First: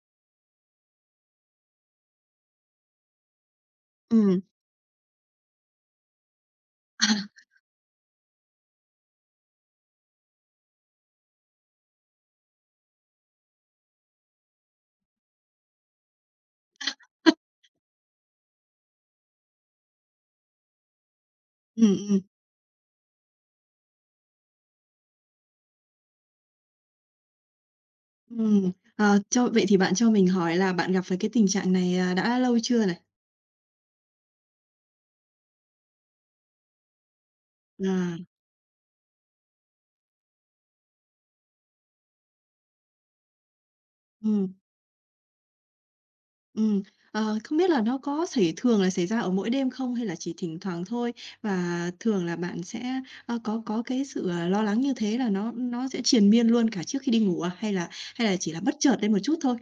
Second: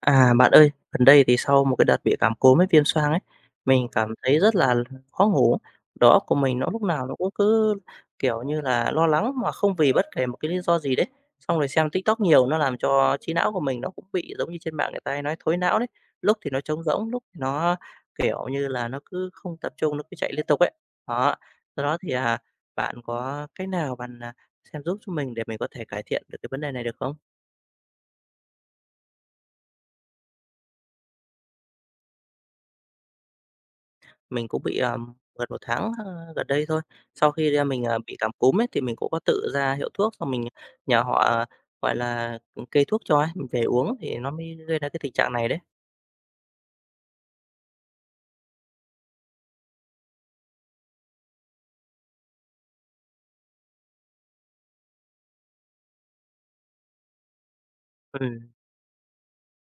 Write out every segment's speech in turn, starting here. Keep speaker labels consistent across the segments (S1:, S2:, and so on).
S1: À, bạn ơi, gần đây thì sau một cái đợt bị cảm cúm với viêm xoang ấy, mình cảm thấy
S2: Ừm.
S1: rất là khó ngủ. Đó của mình nó lúc nào nó cũng cứ, kiểu như là, lo lắng mà không vì bất kể một cái lý do gì đấy. Xong rồi xem TikTok nhiều nó làm cho trí não của mình nó cũng bị giống như trên mạng người ta hay nói thối não đấy. Lúc thì nó trống rỗng, lúc thì nó, kiểu như là, nó cứ không tập trung, nó cứ chạy liên tục ấy. Đó, do
S2: Ừm,
S1: đó thì,
S2: ừm,
S1: bạn có cách nào bạn, xem giúp cho mình để mình có thể cải thiện được cái vấn đề này được không?
S2: ừm. Ờ, cho vậy thì bạn cho mình hỏi là bạn gặp phải cái tình trạng này, đã lâu chưa này?
S1: Mình cũng bị, gần một tháng, gần đây thôi. Sau khi, mình,
S2: À,
S1: bị cảm cúm ấy, thì mình cũng có tự ra hiệu thuốc xong mình nhờ họ, gọi là, kê thuốc cho ấy, mình về uống thì nó
S2: ừm,
S1: mới gây ra cái tình trạng này đấy.
S2: ừm. Không biết là nó có thường là xảy ra ở mỗi đêm không hay là chỉ thỉnh thoảng thôi? Và thường là bạn sẽ, có cái sự, lo lắng như thế là nó sẽ triền miên luôn cả trước khi đi ngủ à? Hay là
S1: Ừm.
S2: chỉ là bất chợt lên một chút thôi?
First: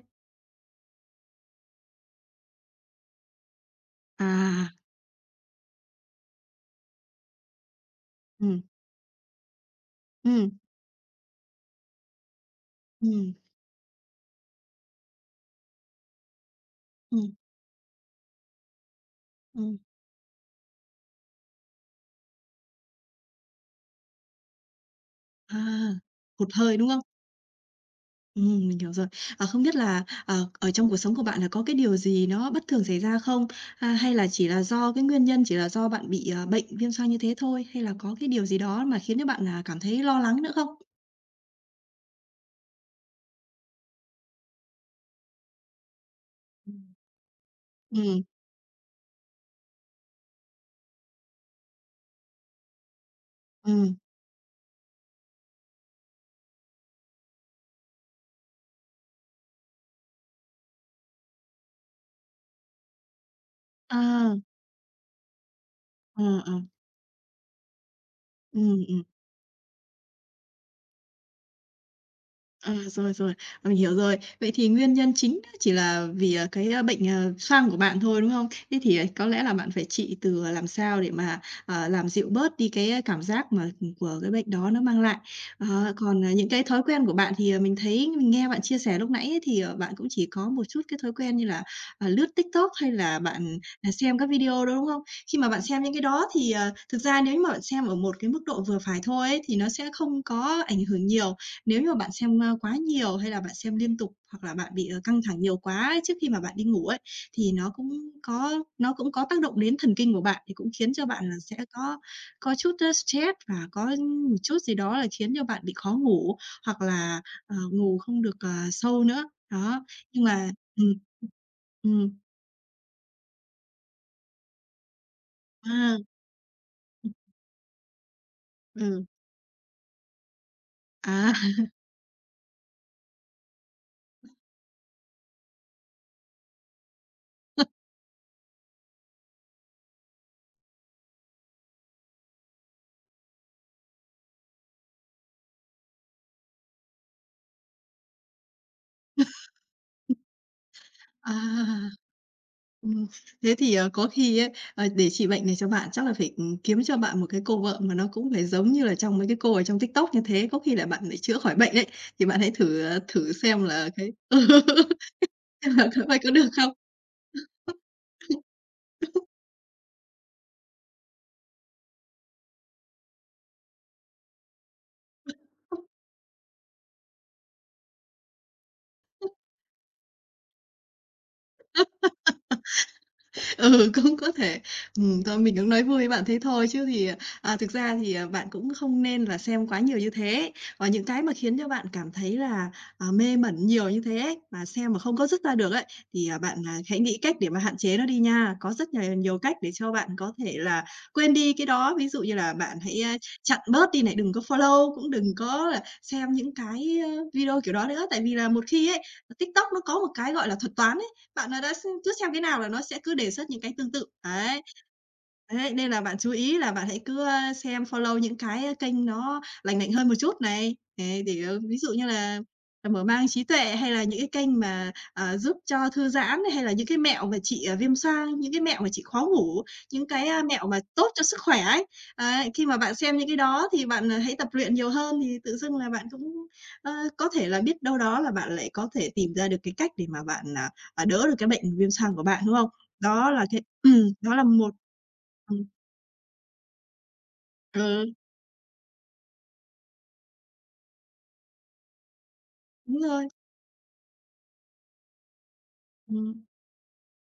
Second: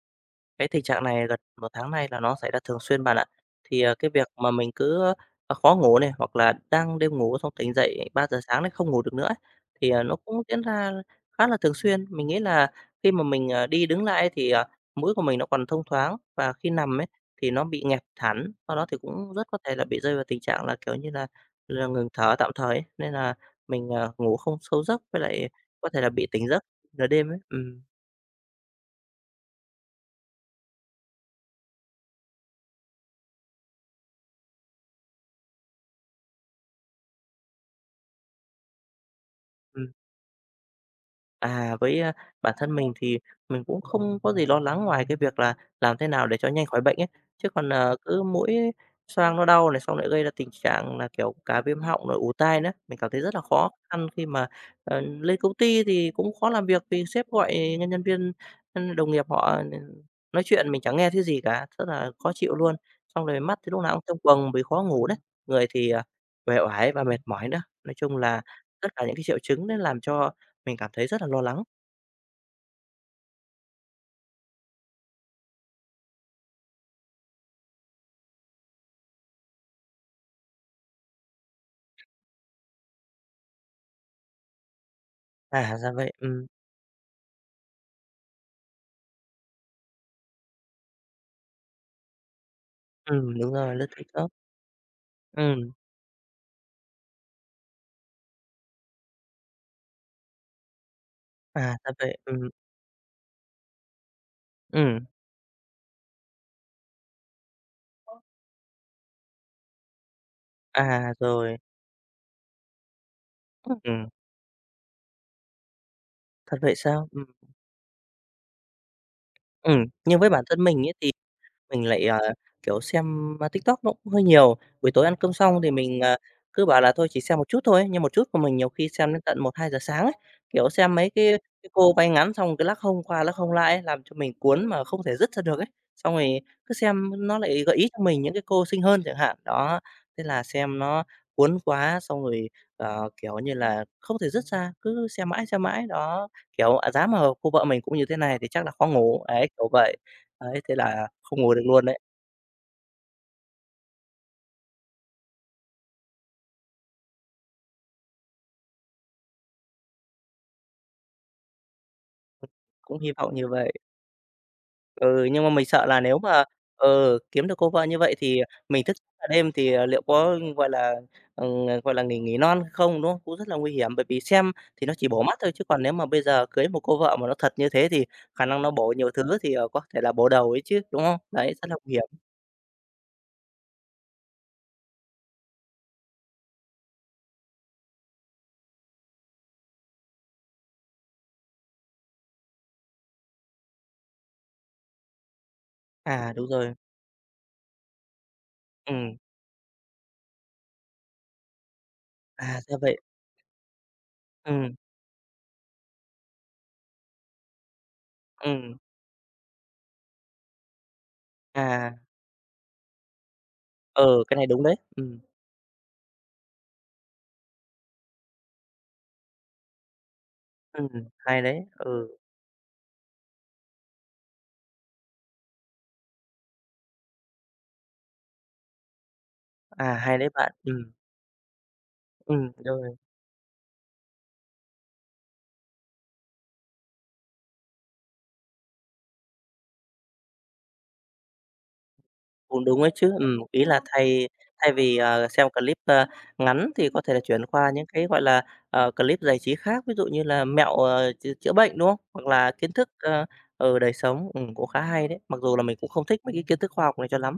S1: Cái tình trạng này gần một tháng nay là nó xảy ra thường xuyên bạn ạ. Thì, cái việc mà
S2: À,
S1: mình cứ, khó ngủ này, hoặc là đang đêm ngủ xong tỉnh dậy ba giờ
S2: ừm,
S1: sáng đấy không ngủ được nữa ấy, thì, nó cũng
S2: ừm,
S1: diễn ra khá là thường xuyên. Mình nghĩ là khi mà
S2: ừm,
S1: mình, đi đứng lại thì, mũi của mình nó còn thông thoáng và khi nằm ấy
S2: ừm,
S1: thì nó bị nghẹt hẳn, sau đó thì cũng rất có thể
S2: ừm.
S1: là bị rơi vào tình trạng là, kiểu như là, ngừng thở tạm thời ấy, nên là mình, ngủ không sâu giấc với lại
S2: À,
S1: có thể là bị tỉnh
S2: hụt
S1: giấc
S2: hơi, đúng không?
S1: nửa đêm ấy. Ừm.
S2: Mình hiểu rồi. À, không biết là, ở trong cuộc sống của bạn là có cái điều gì nó bất thường xảy ra không? Hay là chỉ là do cái nguyên nhân chỉ là do bạn bị, bệnh viêm xoang như thế thôi? Hay là có cái điều gì đó mà khiến cho bạn là cảm thấy lo lắng nữa không?
S1: À, với, bản thân mình thì mình cũng không có gì lo lắng ngoài cái việc là làm thế nào để cho nhanh
S2: Ừ,
S1: khỏi bệnh ấy. Chứ còn,
S2: ừ.
S1: cứ
S2: Ừm.
S1: mũi xoang nó đau này, xong lại gây ra tình trạng là, kiểu, cả viêm họng rồi ù tai nữa, mình cảm thấy rất là khó khăn khi mà, lên công ty thì cũng khó làm việc vì sếp gọi nhân nhân viên, đồng nghiệp họ nói chuyện mình chẳng nghe thấy gì cả, rất là khó chịu luôn. Xong rồi mắt thì lúc nào cũng trong
S2: À.
S1: quầng vì khó ngủ đấy, người thì,
S2: Ờ, ờ.
S1: uể oải và mệt mỏi nữa. Nói chung là
S2: Ừ,
S1: tất
S2: ừm.
S1: cả những cái triệu chứng đấy làm cho mình cảm thấy rất là lo lắng.
S2: À, rồi, rồi, mình hiểu rồi. Vậy thì nguyên nhân chính đó chỉ là vì, cái, bệnh, xoang của bạn thôi, đúng không? Thế thì, có lẽ là bạn phải trị làm sao để mà, làm dịu bớt đi cái, cảm giác mà, của cái bệnh đó nó mang lại.
S1: À, ra vậy.
S2: Còn,
S1: Ừm,
S2: những cái thói quen của bạn thì, mình nghe bạn chia sẻ lúc nãy ấy thì, bạn cũng chỉ có một chút cái thói quen như là, lướt TikTok hay là
S1: đúng
S2: bạn,
S1: rồi, lướt
S2: à, xem các
S1: TikTok.
S2: video đó, đúng không? Khi mà bạn
S1: Ừm.
S2: xem những cái đó thì, thực ra nếu như mà bạn xem ở một cái mức độ vừa phải thôi ấy thì nó sẽ không có ảnh hưởng nhiều
S1: À,
S2: nếu như
S1: ra
S2: mà bạn
S1: vậy.
S2: xem,
S1: Ừm,
S2: ơ, quá nhiều hay là bạn xem liên tục hoặc là bạn bị,
S1: ừm.
S2: căng thẳng nhiều quá ấy trước khi mà bạn đi ngủ ấy, thì nó cũng có tác động đến thần kinh của bạn, thì cũng khiến cho
S1: À,
S2: bạn là sẽ
S1: rồi.
S2: có chút, stress và có
S1: Ừm.
S2: một chút gì đó là khiến cho bạn bị khó ngủ
S1: Thật vậy
S2: hoặc
S1: sao?
S2: là, ờ, ngủ không được, sâu nữa. Đó,
S1: Nhưng
S2: nhưng
S1: với bản
S2: mà
S1: thân
S2: ừ,
S1: mình ấy thì mình lại,
S2: ừm,
S1: kiểu, xem, TikTok nó cũng hơi nhiều. Buổi tối ăn cơm xong thì
S2: à,
S1: mình, cứ bảo là thôi chỉ xem một chút thôi ấy, nhưng một chút của mình nhiều
S2: ừ,
S1: khi
S2: ừ,
S1: xem đến tận 1-2 giờ sáng ấy, kiểu, xem mấy cái
S2: à.
S1: cái cô váy ngắn xong cái lắc hông qua lắc hông lại ấy, làm cho mình cuốn mà không thể dứt ra được ấy. Xong rồi cứ xem nó lại gợi ý cho mình những cái cô xinh hơn chẳng hạn, đó, thế là xem nó cuốn quá xong rồi, kiểu như là, không thể dứt ra, cứ xem mãi, đó, kiểu, giá mà cô vợ mình cũng như thế này thì chắc là khó ngủ, ấy, kiểu vậy. Đấy, thế là
S2: À.
S1: không ngủ được luôn đấy,
S2: Ừm, Thế thì, có khi ấy, để chị bệnh này cho bạn chắc là phải, kiếm cho bạn một cái cô vợ mà nó cũng phải giống như là trong mấy cái cô ở trong TikTok như thế, có khi là bạn lại chữa khỏi bệnh đấy. Thì bạn hãy thử, ờ,
S1: cũng hy
S2: thử
S1: vọng như
S2: xem
S1: vậy.
S2: là cái ừ,
S1: Ừ, nhưng mà mình
S2: xem
S1: sợ
S2: là
S1: là
S2: có
S1: nếu
S2: coi có
S1: mà,
S2: được không?
S1: kiếm được cô vợ như vậy thì mình thức cả đêm thì, liệu có, ờ, gọi là, nghỉ nghỉ non không, đúng không? Cũng rất là nguy hiểm, bởi vì xem thì nó chỉ bổ mắt thôi, chứ còn nếu mà bây giờ cưới một cô vợ mà nó thật như thế thì khả năng nó bổ nhiều thứ thì, có thể là bổ đầu ấy chứ, đúng không? Đấy, rất là nguy hiểm.
S2: Ừ, cũng có thể. Thôi mình cũng nói vui với bạn thế thôi chứ thì, thực ra thì, bạn cũng không nên là xem quá nhiều như thế. Và những cái mà khiến cho bạn cảm thấy là, mê mẩn nhiều như thế ấy, mà xem mà không có dứt ra được ấy, thì,
S1: À,
S2: à,
S1: đúng
S2: bạn,
S1: rồi.
S2: à, hãy nghĩ cách để mà hạn chế nó đi nha. Có rất nhiều
S1: Ừm.
S2: nhiều cách để cho bạn có thể là quên đi cái đó. Ví dụ như
S1: À,
S2: là bạn
S1: ra vậy.
S2: hãy, chặn bớt đi này, đừng có
S1: Ừm,
S2: follow, cũng đừng có là xem những cái, video kiểu đó nữa. Tại vì là một
S1: ừm.
S2: khi ấy, TikTok nó có một cái gọi là thuật toán, bạn nó đã s
S1: À,
S2: cứ xem cái nào là nó sẽ cứ đề xuất những cái tương tự,
S1: ờ cái này
S2: đấy.
S1: đúng đấy. Ừm,
S2: Đấy, nên là bạn chú ý là bạn hãy cứ, xem follow những cái, kênh nó lành mạnh hơn một chút này,
S1: ừm,
S2: để,
S1: hay
S2: ờ,
S1: đấy.
S2: ví dụ như
S1: Ừ,
S2: là mở mang trí tuệ hay là những cái kênh mà, giúp cho thư giãn, hay là những cái mẹo mà trị, viêm xoang, những cái mẹo mà trị khó ngủ,
S1: à,
S2: những
S1: hay
S2: cái,
S1: đấy
S2: a,
S1: bạn.
S2: mẹo mà
S1: Ừm,
S2: tốt cho sức khỏe ấy. Ấy, khi mà bạn
S1: rồi.
S2: xem những cái đó thì bạn, hãy tập luyện nhiều hơn thì tự dưng là bạn cũng, ơ, có thể là biết đâu đó là bạn lại có thể tìm ra được cái cách để mà bạn, và đỡ được cái bệnh viêm xoang của bạn, đúng
S1: Cũng
S2: không?
S1: đúng ấy chứ,
S2: Đó là cái
S1: ý là thay
S2: đó là
S1: thay
S2: một
S1: vì, xem
S2: ừm.
S1: clip, ngắn thì có thể là chuyển qua
S2: Ừ,
S1: những cái, gọi là, clip giải trí khác, ví dụ như là mẹo, chữa bệnh, đúng không? Hoặc là kiến thức,
S2: đúng rồi,
S1: đời sống, cũng khá hay đấy, mặc dù là mình cũng không thích mấy
S2: ừm.
S1: cái kiến thức khoa học này cho lắm.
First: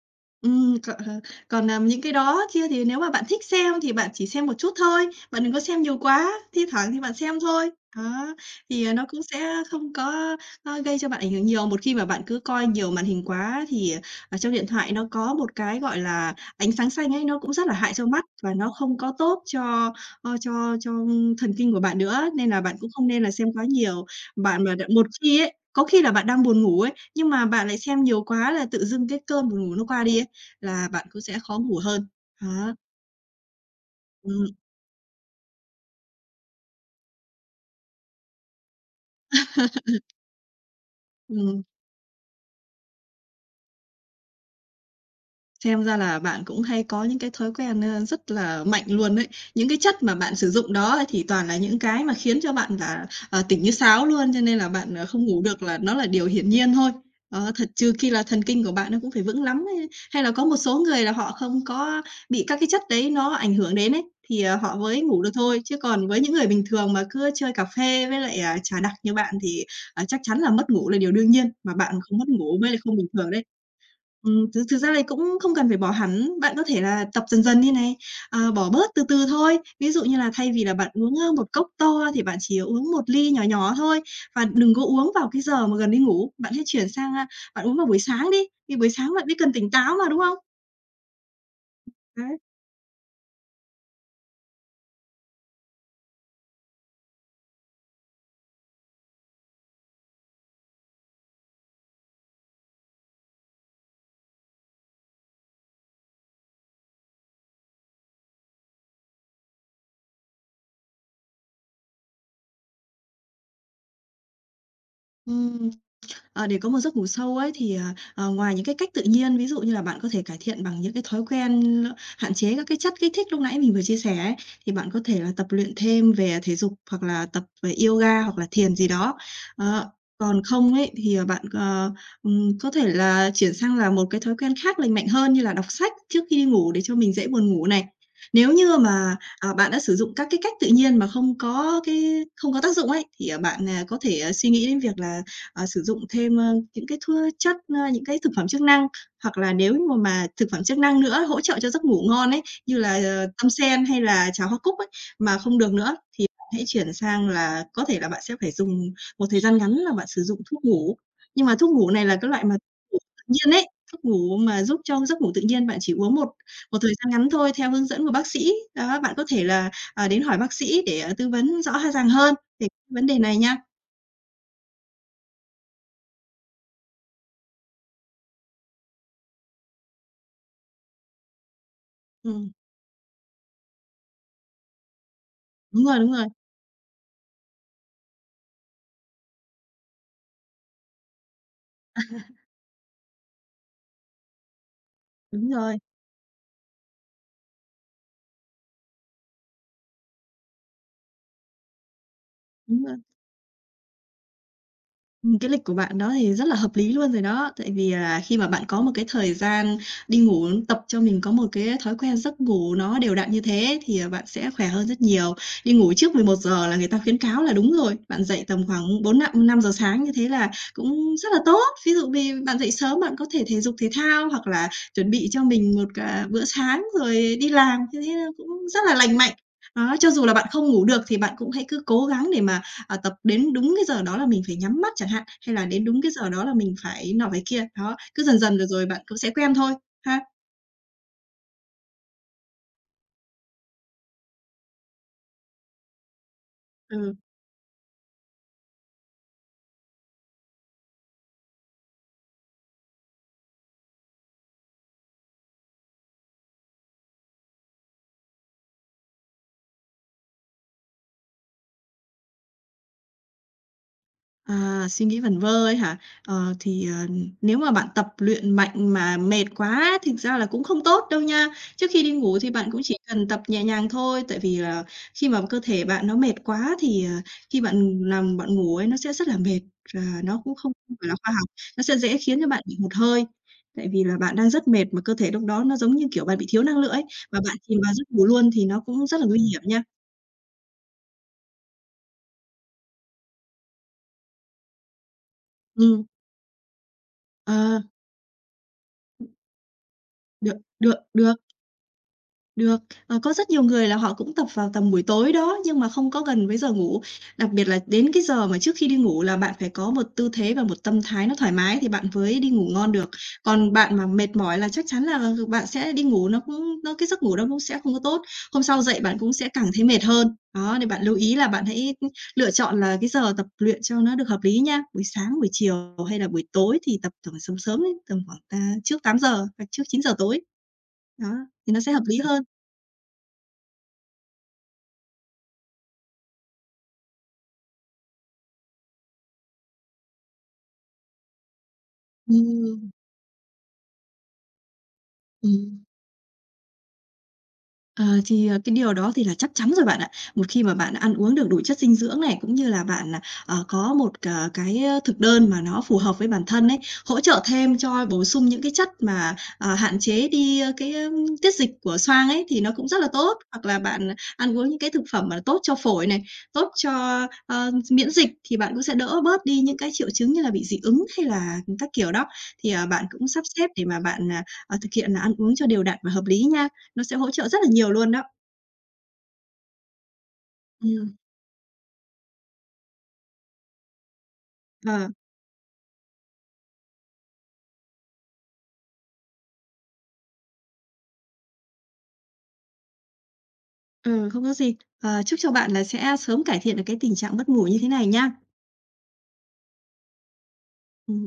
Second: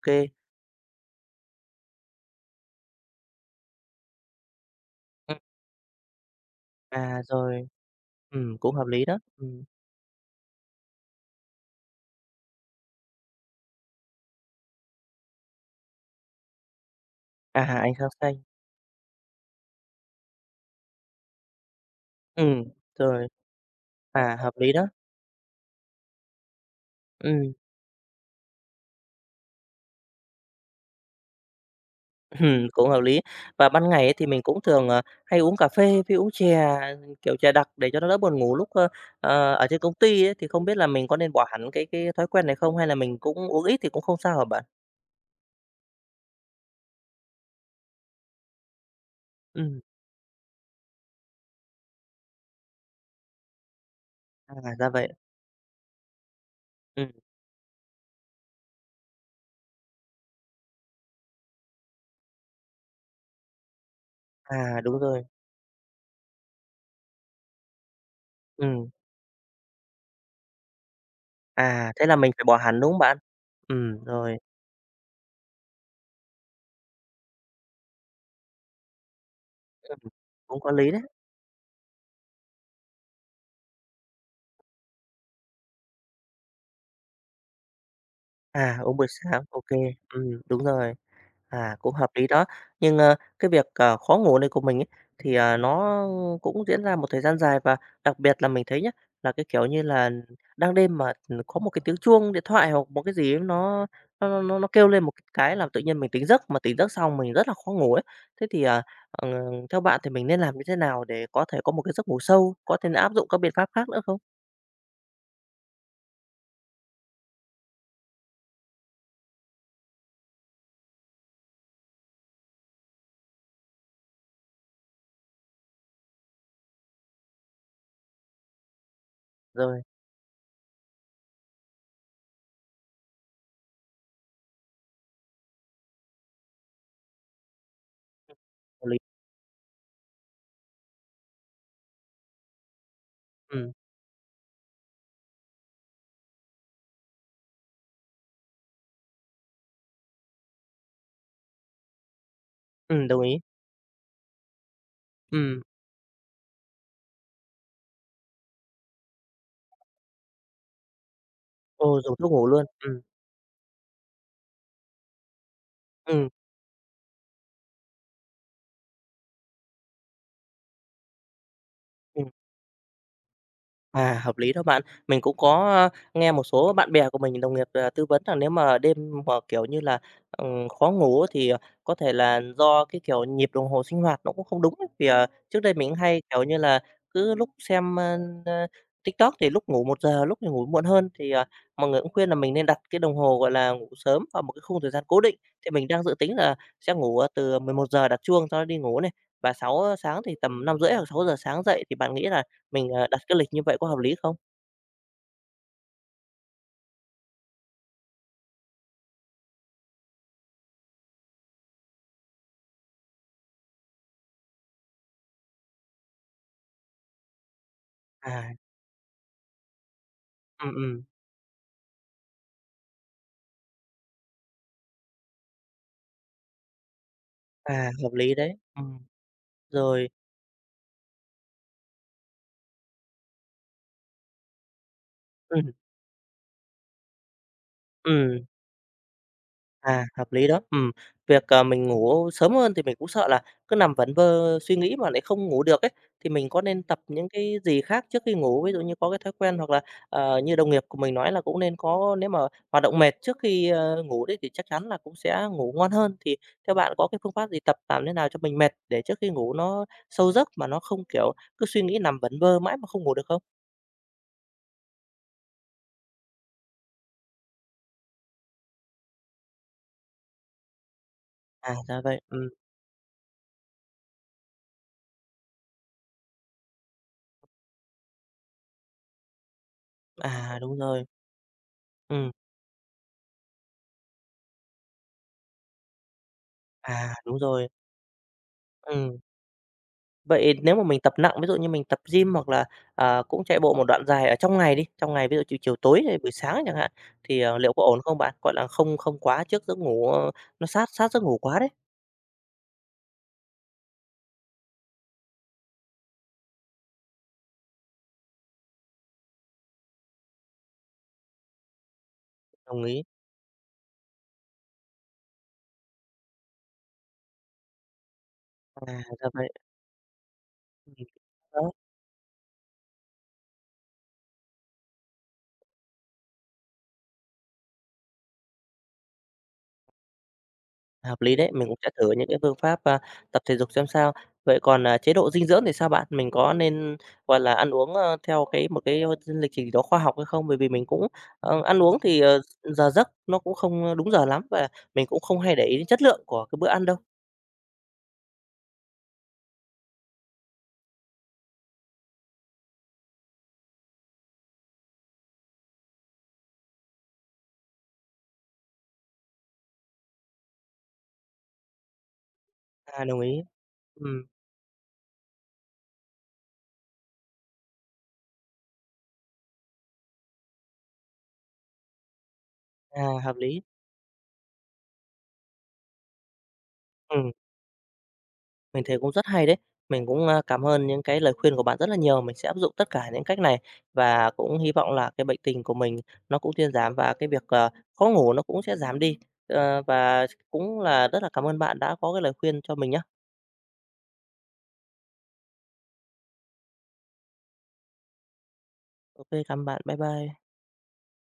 S1: Ok kê.
S2: Còn, những cái đó kia thì nếu mà bạn thích xem thì bạn chỉ xem một chút thôi, bạn đừng có xem nhiều quá, thi thoảng thì bạn
S1: À,
S2: xem
S1: rồi.
S2: thôi. Đó,
S1: Ừm, cũng
S2: thì,
S1: hợp
S2: à, nó
S1: lý đó.
S2: cũng sẽ
S1: Ừm.
S2: không có, gây cho bạn ảnh hưởng nhiều. Một khi mà bạn cứ coi nhiều màn hình quá thì, trong điện thoại nó có một cái, gọi là, ánh sáng xanh ấy, nó cũng
S1: À,
S2: rất là
S1: ánh
S2: hại cho
S1: sáng
S2: mắt
S1: xanh.
S2: và nó không có tốt cho, ơ, cho thần kinh của bạn nữa, nên là
S1: Ừm,
S2: bạn cũng không nên
S1: rồi.
S2: là xem quá nhiều.
S1: À, hợp
S2: Bạn
S1: lý
S2: mà
S1: đó.
S2: một khi ấy, có khi là bạn đang buồn ngủ ấy, nhưng mà
S1: Ừm.
S2: bạn lại xem nhiều quá là tự dưng cái cơn buồn ngủ nó qua đi ấy, là bạn cũng sẽ khó ngủ hơn. Đó,
S1: Cũng hợp lý. Và ban ngày ấy thì mình
S2: ừm.
S1: cũng thường, hay uống cà phê với uống chè, kiểu, chè đặc để cho nó đỡ buồn ngủ lúc, ở trên công ty ấy, thì không biết là mình có nên bỏ hẳn cái thói quen này không? Hay là mình cũng uống ít thì cũng không sao hả bạn?
S2: Xem ra là bạn cũng hay có những cái thói quen, rất là mạnh luôn đấy. Những cái
S1: Ừm.
S2: chất mà bạn sử dụng đó thì toàn là những cái mà khiến cho bạn là, tỉnh như sáo luôn, cho nên là
S1: À, ra
S2: bạn,
S1: vậy.
S2: không ngủ được là nó là điều hiển nhiên thôi.
S1: Ừm.
S2: Thật trừ khi là thần kinh của bạn nó cũng phải vững lắm ấy, hay là có một số người là họ không có bị các cái chất đấy nó ảnh hưởng đến ấy, thì, họ
S1: À, đúng
S2: mới ngủ
S1: rồi.
S2: được thôi. Chứ còn với những người bình thường mà cứ chơi cà phê với lại, trà
S1: Ừm.
S2: đặc như bạn thì, chắc chắn là mất ngủ là điều đương nhiên, mà
S1: À,
S2: bạn
S1: thế là
S2: không mất
S1: mình phải bỏ
S2: ngủ mới là
S1: hẳn, đúng
S2: không
S1: không
S2: bình
S1: bạn?
S2: thường đấy.
S1: Ừ, rồi.
S2: Thực thực ra là cũng không cần phải bỏ hẳn, bạn có thể là tập dần dần đi này, bỏ bớt từ từ thôi. Ví
S1: Ừm,
S2: dụ như là thay
S1: cũng
S2: vì
S1: có
S2: là bạn
S1: lý đấy.
S2: uống, 1 cốc to thì bạn chỉ uống một ly nhỏ nhỏ thôi và đừng có uống vào cái giờ mà gần đi ngủ, bạn hãy chuyển sang, bạn uống vào buổi sáng đi, vì
S1: À,
S2: buổi
S1: uống buổi
S2: sáng bạn mới
S1: sáng.
S2: cần
S1: Ok
S2: tỉnh
S1: kê,
S2: táo mà, đúng không?
S1: đúng rồi. À, cũng hợp lý
S2: Đấy.
S1: đó. Nhưng, cái việc, khó ngủ này của mình ấy, thì, nó cũng diễn ra một thời gian dài và đặc biệt là mình thấy nhá, là cái, kiểu như là, đang đêm mà, có một cái tiếng chuông điện thoại hoặc một cái gì ấy nó kêu lên một cái là tự nhiên mình tỉnh giấc, mà tỉnh giấc xong mình rất là khó ngủ ấy. Thế thì, ờ, theo bạn thì mình nên làm như thế nào để có thể có một cái giấc ngủ sâu? Có thể là áp dụng các biện pháp khác nữa không?
S2: Ừm. Để có một giấc ngủ sâu ấy thì, ngoài những cái cách tự nhiên, ví dụ như là bạn có thể cải thiện bằng những cái thói quen hạn chế các cái chất kích thích lúc nãy mình vừa chia sẻ ấy, thì bạn có thể là tập luyện thêm về thể dục hoặc là tập về yoga hoặc là thiền gì đó.
S1: Rồi,
S2: Đó, còn không ấy thì, bạn, có thể là chuyển sang là một cái thói quen khác lành mạnh hơn như là đọc sách trước khi đi ngủ để cho mình dễ buồn ngủ này. Nếu như
S1: hợp lý.
S2: mà, bạn đã sử dụng các cái cách tự nhiên mà không có tác dụng ấy, thì, bạn,
S1: Ừm,
S2: à, có thể, suy nghĩ đến việc là sử dụng thêm, những cái chất, những cái thực phẩm chức năng, hoặc là nếu như mà thực phẩm chức năng nữa hỗ trợ cho giấc ngủ ngon ấy, như là,
S1: đồng
S2: ờ,
S1: ý.
S2: tâm sen hay là cháo hoa cúc ấy, mà không
S1: Ừ,
S2: được nữa thì bạn hãy chuyển sang là có thể là bạn sẽ phải dùng một thời gian ngắn là bạn sử dụng thuốc ngủ. Nhưng mà thuốc ngủ
S1: ô
S2: này là
S1: dùng
S2: cái
S1: thuốc
S2: loại
S1: ngủ
S2: mà
S1: luôn.
S2: ngủ tự nhiên ấy, thuốc ngủ mà giúp cho giấc ngủ tự nhiên, bạn chỉ uống một
S1: Ừm,
S2: một thời gian ngắn thôi theo hướng dẫn của bác sĩ. Đó, bạn có thể là, đến hỏi bác sĩ để, tư vấn rõ ràng
S1: ừm.
S2: hơn về cái vấn đề này nha.
S1: À, hợp lý đó bạn. Mình cũng có, nghe một số bạn bè của mình, đồng nghiệp, tư vấn rằng nếu mà đêm mà, kiểu như là, khó ngủ thì, có thể là
S2: Ừm,
S1: do cái, kiểu, nhịp đồng hồ sinh hoạt nó cũng không đúng ấy. Thì, trước đây
S2: đúng
S1: mình
S2: rồi, đúng
S1: hay,
S2: rồi.
S1: kiểu như là, cứ lúc xem, ơ, ơ, TikTok thì lúc ngủ 1 giờ, lúc thì ngủ muộn hơn, thì, mọi người cũng khuyên là mình nên đặt cái đồng hồ, gọi là, ngủ sớm vào một cái khung thời gian cố định.
S2: Đúng
S1: Thì
S2: rồi,
S1: mình đang dự tính là sẽ ngủ, từ 11 giờ đặt chuông, cho đó đi ngủ này, và sáu sáng thì tầm 5 rưỡi hoặc 6 giờ sáng dậy, thì bạn nghĩ là
S2: đúng
S1: mình,
S2: rồi.
S1: đặt cái lịch như vậy có hợp lý không?
S2: Cái lịch của bạn đó thì rất là hợp lý luôn rồi đó, tại vì là khi mà bạn có một cái thời gian đi ngủ, tập cho mình có một cái thói quen giấc ngủ nó đều đặn như thế thì, bạn sẽ khỏe hơn rất nhiều. Đi ngủ trước 11 giờ là người ta khuyến cáo là đúng rồi, bạn dậy
S1: À.
S2: tầm khoảng bốn năm năm giờ sáng như thế là
S1: Ừm, ừm.
S2: cũng rất là tốt. Ví dụ vì bạn dậy sớm bạn có thể thể dục thể thao hoặc là chuẩn bị cho mình một cả bữa sáng rồi đi làm,
S1: À,
S2: như thế
S1: hợp lý
S2: cũng
S1: đấy.
S2: rất là
S1: Ừm,
S2: lành mạnh. Đó,
S1: rồi.
S2: cho dù là bạn không ngủ được thì bạn cũng hãy cứ cố gắng để mà tập đến đúng cái giờ đó là mình phải nhắm mắt chẳng hạn, hay là
S1: Ừm,
S2: đến đúng cái giờ đó là mình phải nọ phải kia. Đó, cứ dần
S1: ừm.
S2: dần rồi rồi bạn cũng sẽ quen thôi
S1: À,
S2: ha.
S1: hợp lý đó. Việc, mình ngủ sớm hơn thì mình cũng sợ là cứ nằm vẩn vơ suy nghĩ mà lại không ngủ được ấy, thì mình có nên tập
S2: Ừ.
S1: những cái gì khác trước khi ngủ? Ví dụ như có cái thói quen hoặc là, như đồng nghiệp của mình nói là cũng nên có nếu mà hoạt động mệt trước khi, ngủ đấy thì chắc chắn là cũng sẽ ngủ ngon hơn. Thì theo bạn có cái phương pháp gì tập làm thế nào cho mình mệt để trước khi ngủ nó sâu giấc mà nó không, kiểu, cứ suy nghĩ nằm vẩn vơ mãi mà không ngủ được không?
S2: À, suy nghĩ vẩn vơ ấy hả? Ờ, thì, nếu mà bạn tập luyện mạnh mà mệt quá thực ra là cũng không tốt đâu nha.
S1: À,
S2: Trước
S1: ra
S2: khi đi
S1: vậy.
S2: ngủ
S1: Ừm.
S2: thì bạn cũng chỉ cần tập nhẹ nhàng thôi, tại vì là khi mà cơ thể bạn nó mệt quá thì, khi bạn nằm bạn ngủ ấy nó sẽ rất là mệt và nó cũng
S1: À,
S2: không
S1: đúng rồi.
S2: phải là khoa học, nó sẽ dễ
S1: Ừm.
S2: khiến cho bạn bị hụt hơi. Tại vì là bạn đang rất mệt mà cơ thể lúc đó nó giống như, kiểu, bạn bị thiếu năng lượng ấy,
S1: À, đúng
S2: và bạn
S1: rồi.
S2: chìm vào giấc ngủ luôn thì nó cũng
S1: Ừm.
S2: rất là nguy hiểm nha.
S1: Vậy nếu mà mình tập nặng, ví dụ như mình tập gym hoặc là, cũng chạy bộ một đoạn dài ở trong ngày đi, trong ngày ví dụ chiều chiều tối
S2: Ừm,
S1: hay buổi sáng chẳng hạn, thì, liệu
S2: ờ,
S1: có ổn không bạn? Gọi là, không không quá trước giấc ngủ,
S2: được,
S1: nó sát
S2: được,
S1: sát giấc
S2: được.
S1: ngủ quá đấy.
S2: Được, có rất nhiều người là họ cũng tập vào tầm buổi tối đó, nhưng mà không có gần với giờ ngủ. Đặc biệt là đến cái giờ mà trước khi đi ngủ là bạn phải có một tư thế và một tâm thái nó thoải mái thì bạn mới đi ngủ
S1: Đồng
S2: ngon
S1: ý.
S2: được. Còn bạn mà mệt mỏi là chắc chắn là bạn sẽ đi ngủ nó cũng nó cái giấc ngủ nó cũng sẽ không có tốt. Hôm sau
S1: À,
S2: dậy bạn
S1: ra
S2: cũng sẽ
S1: vậy.
S2: càng thấy mệt hơn. Đó, nên
S1: Ừm.
S2: bạn lưu ý là bạn
S1: Đó.
S2: hãy lựa chọn là cái giờ tập luyện cho nó được hợp lý nha. Buổi sáng, buổi chiều hay là buổi tối thì tập tầm sớm sớm ấy, tầm khoảng, trước 8 giờ hoặc trước 9 giờ tối.
S1: Hợp
S2: Đó,
S1: lý đấy, mình
S2: thì
S1: cũng
S2: nó
S1: sẽ
S2: sẽ hợp
S1: thử
S2: lý
S1: những cái
S2: hơn.
S1: phương pháp, tập thể dục xem sao. Vậy còn, chế độ dinh dưỡng thì sao bạn? Mình có nên, gọi là, ăn uống, theo cái một cái, lịch trình gì đó khoa học hay không? Bởi vì mình cũng, ăn uống thì,
S2: Ừm,
S1: giờ giấc nó cũng không, đúng giờ lắm và mình cũng không hay để ý
S2: ừm.
S1: đến chất lượng của cái bữa ăn đâu.
S2: Ờ, thì, cái điều đó thì là chắc chắn rồi bạn ạ. Một khi mà bạn ăn uống được đủ chất dinh dưỡng này, cũng như là bạn, có một cà cái, thực đơn mà nó phù hợp với bản thân ấy, hỗ trợ thêm cho bổ sung những cái chất mà, hạn chế đi, cái tiết dịch của xoang ấy, thì nó cũng rất
S1: À,
S2: là
S1: đồng
S2: tốt.
S1: ý.
S2: Hoặc là bạn
S1: Ừm.
S2: ăn uống những cái thực phẩm mà tốt cho phổi này, tốt cho, miễn dịch thì bạn cũng sẽ đỡ bớt đi những cái triệu chứng như là bị dị ứng hay là các kiểu đó. Thì, bạn
S1: À,
S2: cũng
S1: hợp
S2: sắp
S1: lý.
S2: xếp để mà bạn, thực hiện là ăn uống cho đều đặn và hợp lý nha. Nó sẽ hỗ
S1: Ừm.
S2: trợ rất là nhiều luôn đó.
S1: Mình thấy cũng rất hay đấy. Mình cũng, cảm ơn những
S2: Ừm,
S1: cái lời khuyên của bạn rất là nhiều. Mình sẽ áp dụng tất cả những cách này và cũng hy vọng
S2: ờ,
S1: là cái bệnh tình của mình nó cũng thuyên giảm và cái việc, khó ngủ nó cũng sẽ giảm đi. Ờ, và cũng là rất là cảm ơn bạn đã có cái lời khuyên cho mình nhé,
S2: ừ, không có gì. Ờ, chúc cho bạn là sẽ sớm cải thiện được cái tình trạng mất ngủ như thế này nha.
S1: ok cảm ơn bạn. Bye bye.
S2: Ừm,